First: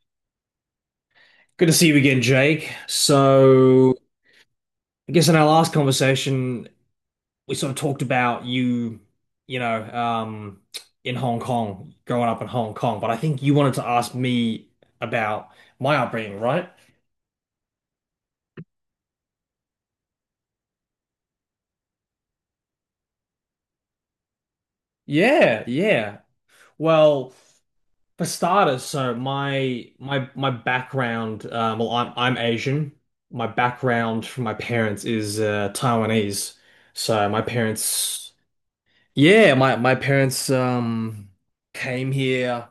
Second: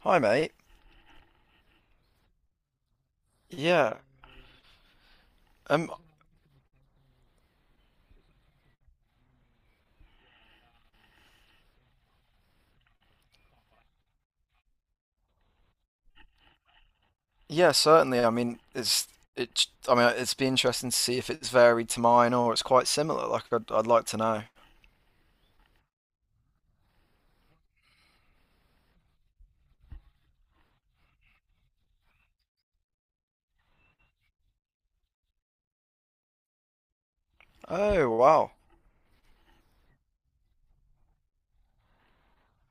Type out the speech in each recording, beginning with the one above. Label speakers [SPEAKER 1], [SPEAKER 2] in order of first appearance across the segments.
[SPEAKER 1] Hi, mate.
[SPEAKER 2] Good to see you again, Jake.
[SPEAKER 1] Yeah.
[SPEAKER 2] I guess in our last
[SPEAKER 1] Um.
[SPEAKER 2] conversation, we sort of talked about you, you know, um, in Hong Kong, growing up in Hong Kong. But I think you wanted to ask me about my upbringing, right?
[SPEAKER 1] Yeah, certainly. I mean, it's be interesting to see if it's varied to mine or it's quite similar. Like, I'd like to know.
[SPEAKER 2] Yeah, yeah. Well, for starters, so my background, well, I'm Asian. My background from my parents is Taiwanese. So my
[SPEAKER 1] Oh,
[SPEAKER 2] parents.
[SPEAKER 1] wow.
[SPEAKER 2] Yeah, my parents came here, I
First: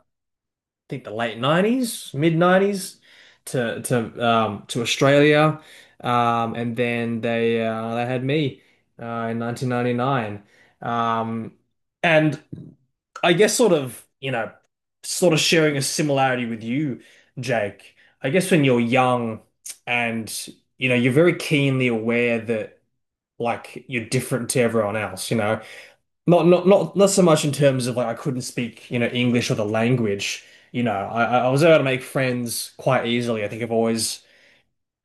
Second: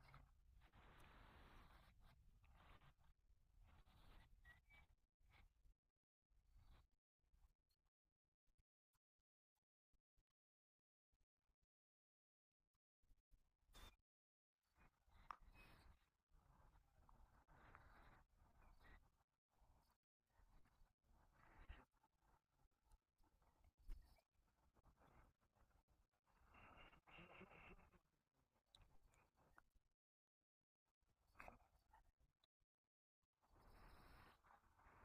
[SPEAKER 2] think the late 90s, mid 90s to Australia. And then they had me in 1999. Um and I guess sort of, sort of sharing a similarity with you, Jake. I guess when you're young and you know, you're very keenly aware that like you're different to everyone else, you know. Not so much in terms of like I couldn't speak, you know, English or the language. You know, I was able to make friends quite easily. I think I've always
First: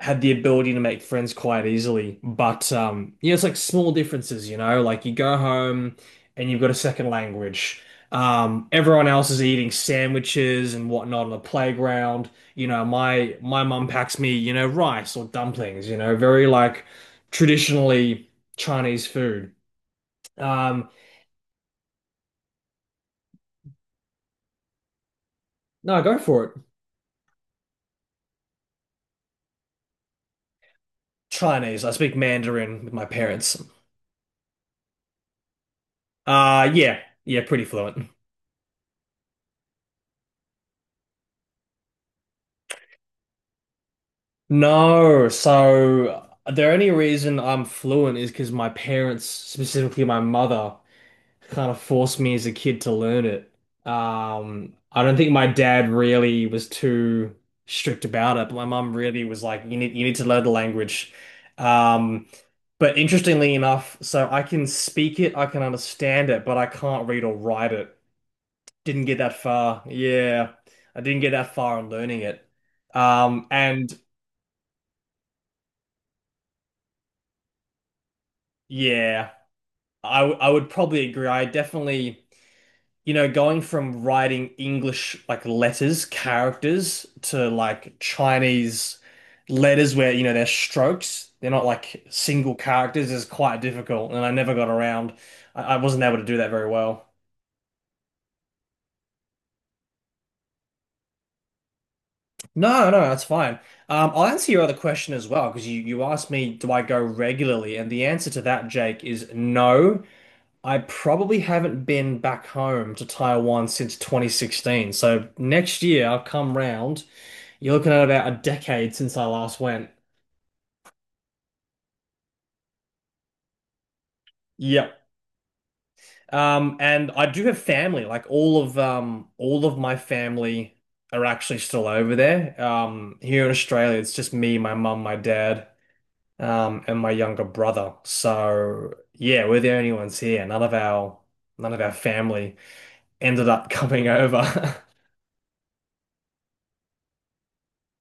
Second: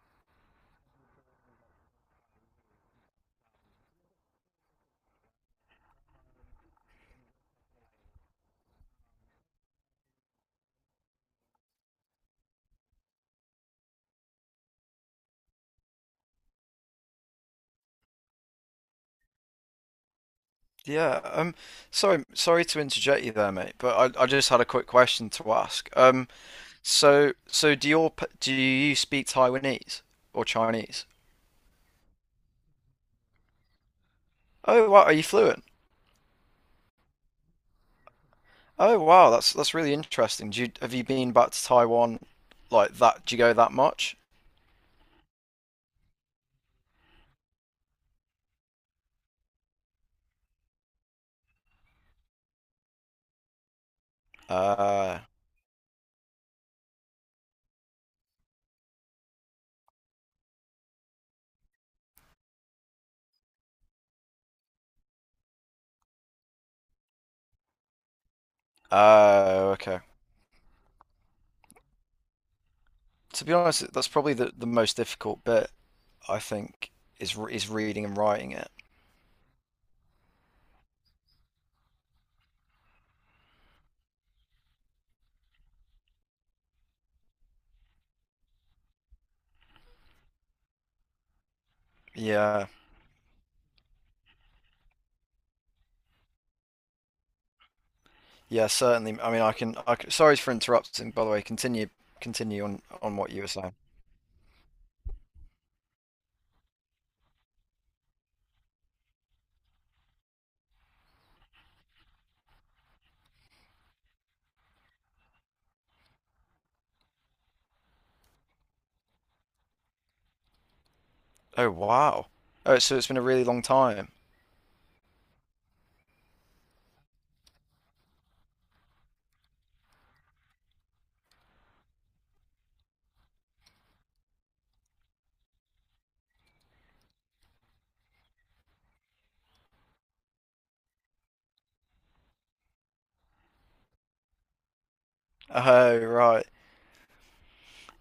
[SPEAKER 2] had the ability to make friends quite easily. But yeah, it's like small differences, you know, like you go home and you've got a second language. Everyone else is eating sandwiches and whatnot on the playground. You know, my mum packs me, you know, rice or dumplings, you know, very like traditionally Chinese food. Um,
[SPEAKER 1] Yeah. Sorry. Sorry to interject you there, mate. But I just had a quick question to ask.
[SPEAKER 2] no, go for it.
[SPEAKER 1] So do your do you speak Taiwanese or Chinese?
[SPEAKER 2] Chinese. I speak Mandarin with my parents.
[SPEAKER 1] Oh, wow. Are you fluent?
[SPEAKER 2] Yeah, yeah, pretty fluent.
[SPEAKER 1] Oh, wow. That's really interesting. Do you have you been back to Taiwan like that? Do you go that much?
[SPEAKER 2] No, so the only reason I'm fluent is because my parents, specifically my mother, kind of forced me as a kid to learn it. I don't
[SPEAKER 1] Uh.
[SPEAKER 2] think my dad really was too strict about it, but my mum really was like, you need, you need to learn the language. Um, but interestingly enough, so I can speak it, I can understand it, but I can't read or write it. Didn't get that
[SPEAKER 1] Oh,
[SPEAKER 2] far.
[SPEAKER 1] okay.
[SPEAKER 2] Yeah, I didn't get that far on learning it.
[SPEAKER 1] To be honest,
[SPEAKER 2] And
[SPEAKER 1] that's probably the most difficult bit, I think, is reading and writing it.
[SPEAKER 2] yeah, I would probably agree. I definitely, you know, going from writing English like letters, characters to like Chinese letters where, you know, they're strokes, they're not like single
[SPEAKER 1] Yeah,
[SPEAKER 2] characters is quite difficult, and I never got around. I wasn't able to do that very well.
[SPEAKER 1] yeah, certainly. I mean, I can, sorry for interrupting, by the way. Continue, continue on
[SPEAKER 2] No, no,
[SPEAKER 1] on
[SPEAKER 2] that's
[SPEAKER 1] what you were
[SPEAKER 2] fine.
[SPEAKER 1] saying.
[SPEAKER 2] I'll answer your other question as well because you asked me, do I go regularly? And the answer to that, Jake, is no. I probably haven't been back home to Taiwan since 2016. So next year I'll come round. You're looking at about a decade since I last went.
[SPEAKER 1] Oh, wow. Oh, so it's been a really long time.
[SPEAKER 2] Yep. And I do have family. Like all of my family are actually still over there. Here in Australia, it's just me, my mum, my dad, and my younger brother. So yeah, we're the only ones here. None of our family ended up coming over.
[SPEAKER 1] Oh, right.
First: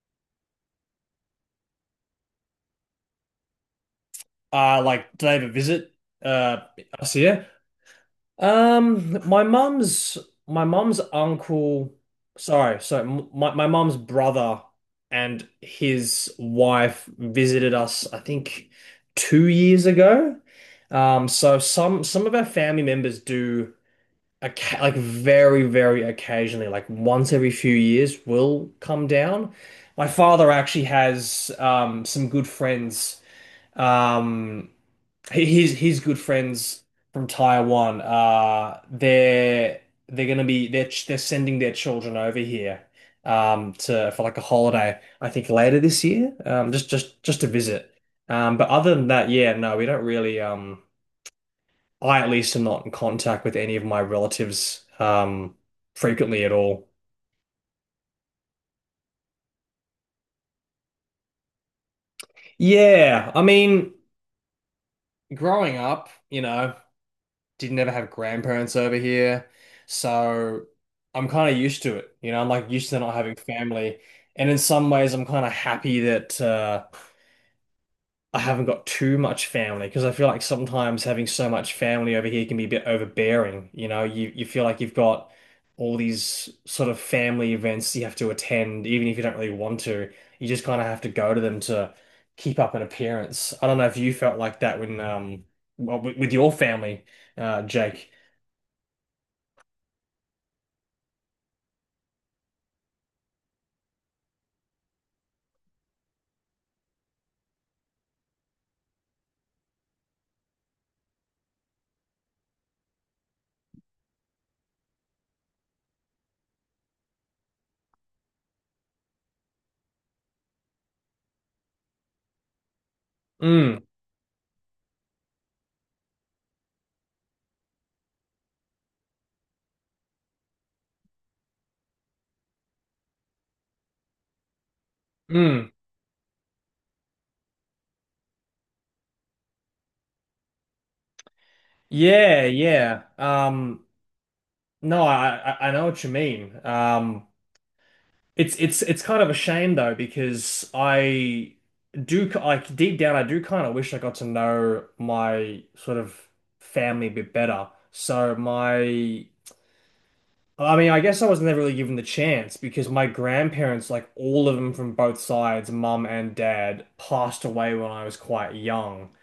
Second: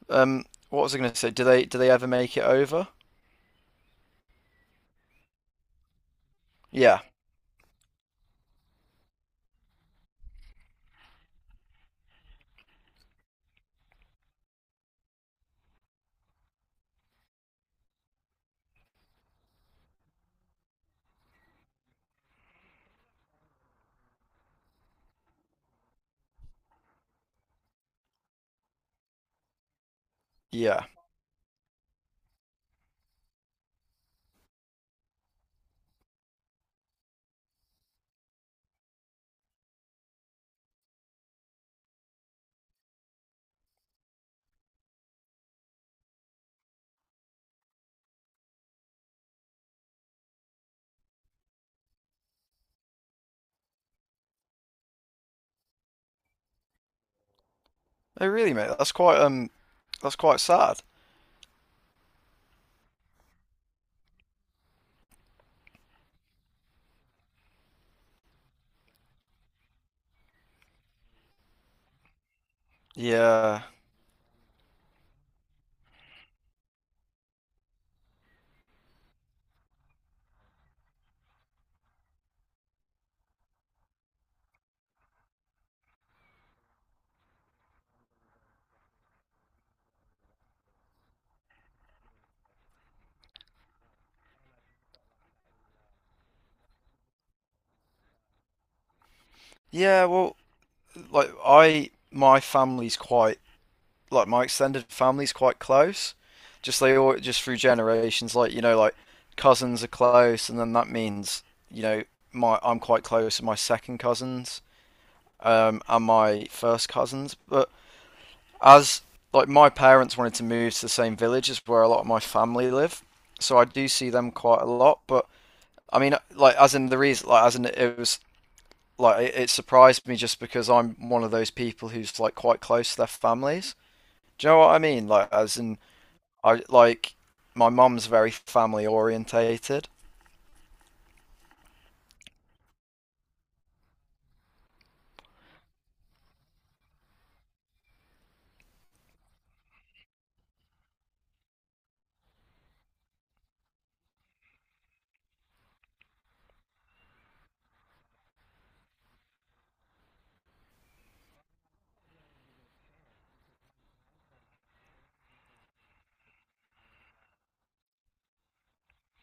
[SPEAKER 1] Um, what was I going to say? Do they ever make it over?
[SPEAKER 2] Like, did they ever visit uh
[SPEAKER 1] Yeah,
[SPEAKER 2] us here? Um, my mum's my mum's uncle. Sorry, so my mum's brother and his wife visited us. I think 2 years ago. So some of our family members do Oca, like very, very occasionally, like once every few years, will come down. My father actually
[SPEAKER 1] yeah.
[SPEAKER 2] has some good friends. Um, he's good friends from Taiwan. They're gonna be they're ch- they're sending their children over here to for like a holiday. I think later this year, um, just to visit. But other than that, yeah, no, we don't really. I at least am not in contact with any of my relatives frequently at all.
[SPEAKER 1] Oh, really, mate? That's quite sad.
[SPEAKER 2] Yeah, I mean, growing up, you know, didn't ever have grandparents over here, so I'm kind of used to it. You know, I'm like used to not having
[SPEAKER 1] Yeah,
[SPEAKER 2] family, and in some ways, I'm kind of happy that I haven't got too much family because I feel like sometimes having so much family over here can be a bit overbearing. You know, you feel like you've got all these sort of family events you have to attend, even if you don't really want to. You just kind of have to go to them to keep up an appearance. I don't know if you felt like that when with your family, Jake.
[SPEAKER 1] yeah. Well, like I, my family's quite like my extended family's quite close. Just they all just through generations, like you know, like cousins are close, and then that means you know my I'm quite close to my second cousins and my first cousins. But as like my parents wanted to move to the same village as where a lot of my family live, so I
[SPEAKER 2] Mm,
[SPEAKER 1] do see them quite a lot. But I mean, like as in the reason, like as in it was like it surprised me just because I'm one of those people who's like quite close to their families. Do you know what I mean? Like as
[SPEAKER 2] mm.
[SPEAKER 1] in I like my mum's very family orientated.
[SPEAKER 2] Yeah, yeah. No, I know what you mean. Um, it's it's kind of a shame though because I do like deep down I do kind of wish I got to know my sort of family a bit better. So my, I mean I guess I was never really given the chance because my grandparents, like all of them from both sides, mum and dad, passed away when I was quite young.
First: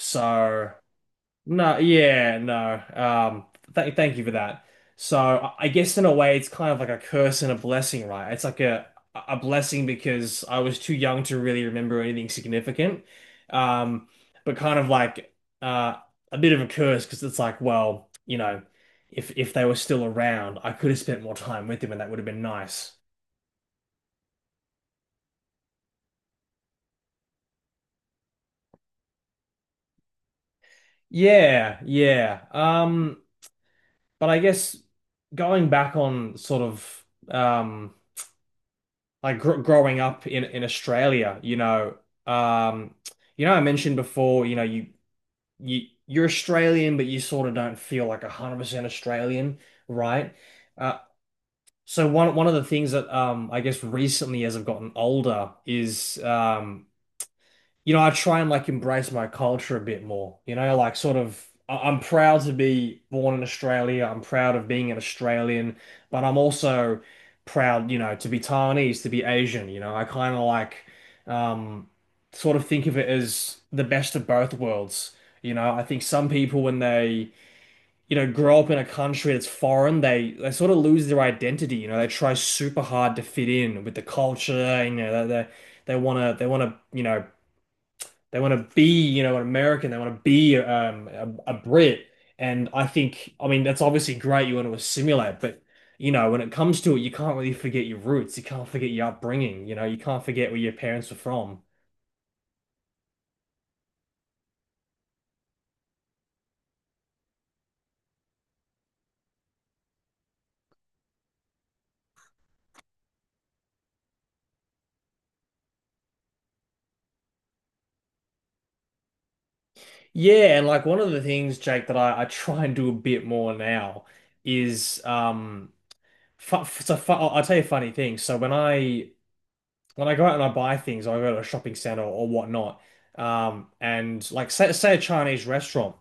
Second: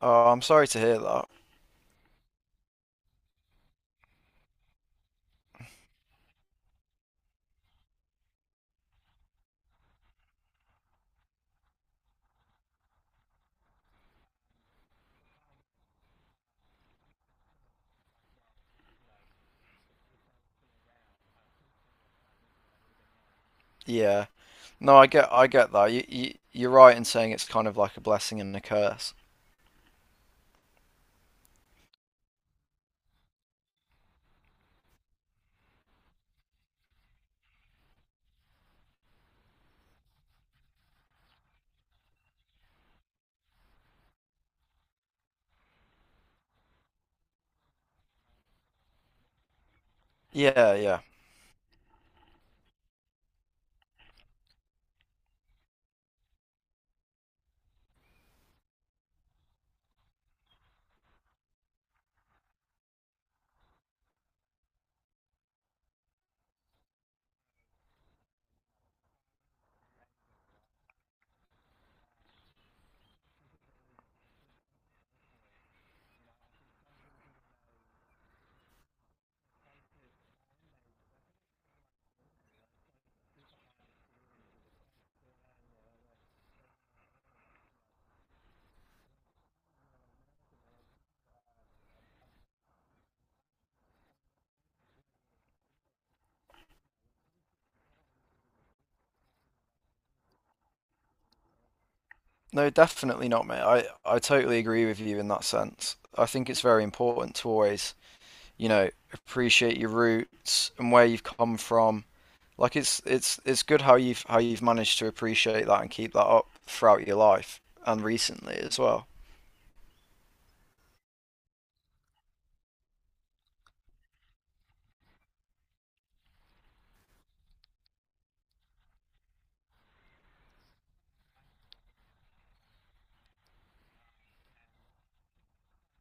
[SPEAKER 1] Oh, I'm sorry to hear that.
[SPEAKER 2] No, yeah, no. Th Thank you for that. So I guess in a way, it's kind of like a curse and a blessing, right? It's like a blessing because I was too young to really remember anything significant, um, but kind of like uh, a bit of a curse because it's like, well, you know, if they were still around, I could have spent more time with them, and that would have been nice.
[SPEAKER 1] Yeah. No, I get that. You, you're right in saying it's kind of like a blessing and a curse.
[SPEAKER 2] Yeah, yeah. But I guess going back on sort of um, like gr growing up in Australia, um, you know, I mentioned before, you know, you're Australian, but you sort of don't feel like 100% Australian, right?
[SPEAKER 1] Yeah,
[SPEAKER 2] Uh,
[SPEAKER 1] yeah.
[SPEAKER 2] so one of the things that I guess recently as I've gotten older is um, you know, I try and like embrace my culture a bit more. You know, like sort of, I'm proud to be born in Australia. I'm proud of being an Australian, but I'm also proud, you know, to be Taiwanese, to be Asian. You know, I kind of like, um, sort of think of it as the best of both worlds. You know, I think some people when they, you know, grow up in a country that's foreign, they sort of lose their identity. You know, they try super hard to fit in with the culture. You know, they wanna you know they want to be, you know, an American. They want to be a Brit. And I think, I mean, that's obviously great. You want to assimilate, but you know, when it comes to it, you can't really forget your roots. You can't forget your upbringing. You know, you can't forget where your parents were from.
[SPEAKER 1] No, definitely not, mate. I totally agree with you in that sense. I think it's very important to always, you know, appreciate your roots and where you've come from. Like it's good how you've managed to appreciate that and keep that up throughout your life and recently as well.
[SPEAKER 2] Yeah, and like one of the things, Jake, that I try and do a bit more now is fu so fu I'll tell you a funny thing. So when I go out and I buy things, I go to a shopping center or whatnot, and like say a Chinese restaurant.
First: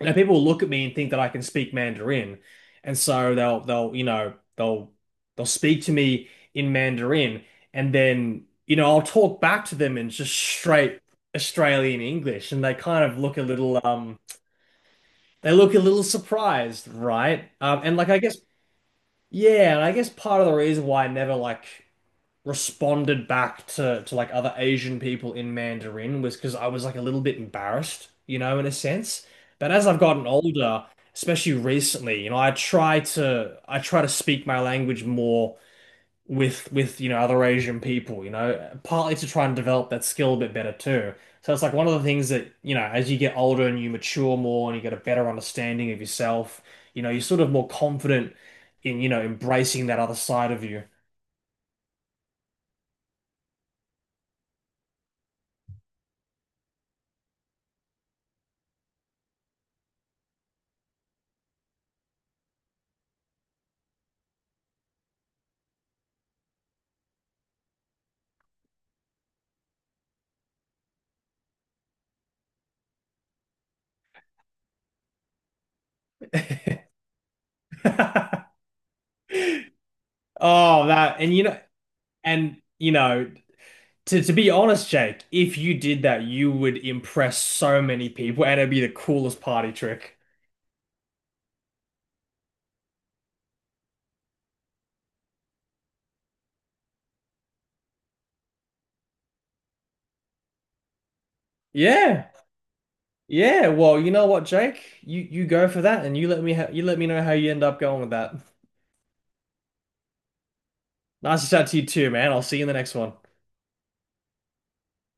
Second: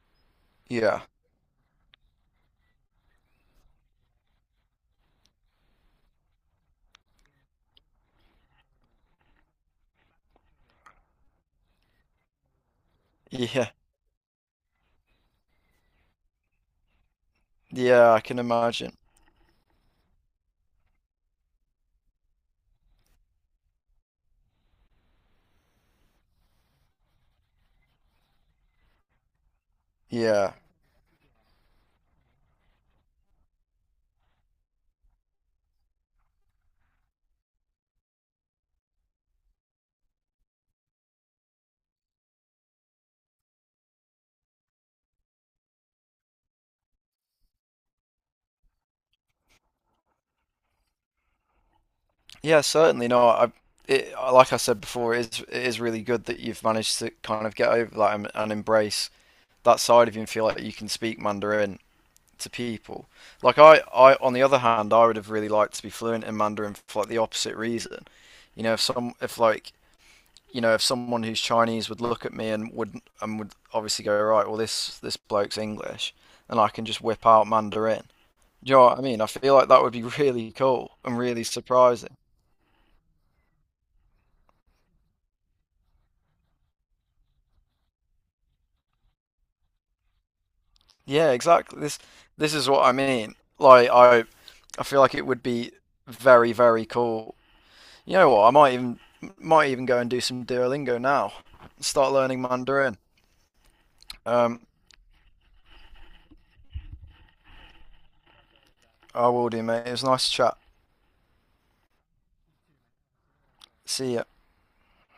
[SPEAKER 2] And people will look at me and
[SPEAKER 1] Yeah.
[SPEAKER 2] think that I can speak Mandarin. And so you know, they'll speak to me in Mandarin and then, you know, I'll talk back to them in just straight Australian English and they kind of look a
[SPEAKER 1] Yeah.
[SPEAKER 2] little they look a little surprised, right? And like
[SPEAKER 1] Yeah,
[SPEAKER 2] I
[SPEAKER 1] I
[SPEAKER 2] guess
[SPEAKER 1] can imagine.
[SPEAKER 2] yeah, and I guess part of the reason why I never like responded back to like other Asian people in Mandarin was because I was like a little bit embarrassed, you know, in a sense. But as I've gotten
[SPEAKER 1] Yeah.
[SPEAKER 2] older, especially recently, you know, I try to speak my language more with you know other Asian people, you know, partly to try and develop that skill a bit better too. So it's like one of the things that, you know, as you get older and you mature more and you get a better understanding of yourself, you know, you're sort of more confident in, you know, embracing that other side of you.
[SPEAKER 1] Yeah, certainly. No, I it like I said before, it is really good that you've managed to kind of get over that and embrace that side of you and feel like you can speak Mandarin to people. Like I on the other hand, I would have really liked to be fluent in Mandarin for like the opposite reason. You know, if you know, if someone who's Chinese would look at me and would obviously go, right, well this bloke's English and I can just whip out Mandarin. Do you know what I mean? I feel like that would be really
[SPEAKER 2] Oh,
[SPEAKER 1] cool
[SPEAKER 2] that,
[SPEAKER 1] and
[SPEAKER 2] and you
[SPEAKER 1] really
[SPEAKER 2] know,
[SPEAKER 1] surprising.
[SPEAKER 2] and you know, to be honest, Jake, if you did that, you would impress so many people and it'd be the coolest party trick.
[SPEAKER 1] Yeah, exactly. This is what I mean. Like I feel like it would be very, very cool. You know what? I might even go and do some Duolingo now. Start
[SPEAKER 2] Yeah.
[SPEAKER 1] learning Mandarin.
[SPEAKER 2] Yeah, well, you know what,
[SPEAKER 1] Um,
[SPEAKER 2] Jake? You go for that and you let me ha you let me know how you end up going with that.
[SPEAKER 1] I will do, mate. It was nice to chat.
[SPEAKER 2] Nice to chat to you too, man. I'll see you in the next one.
[SPEAKER 1] See ya.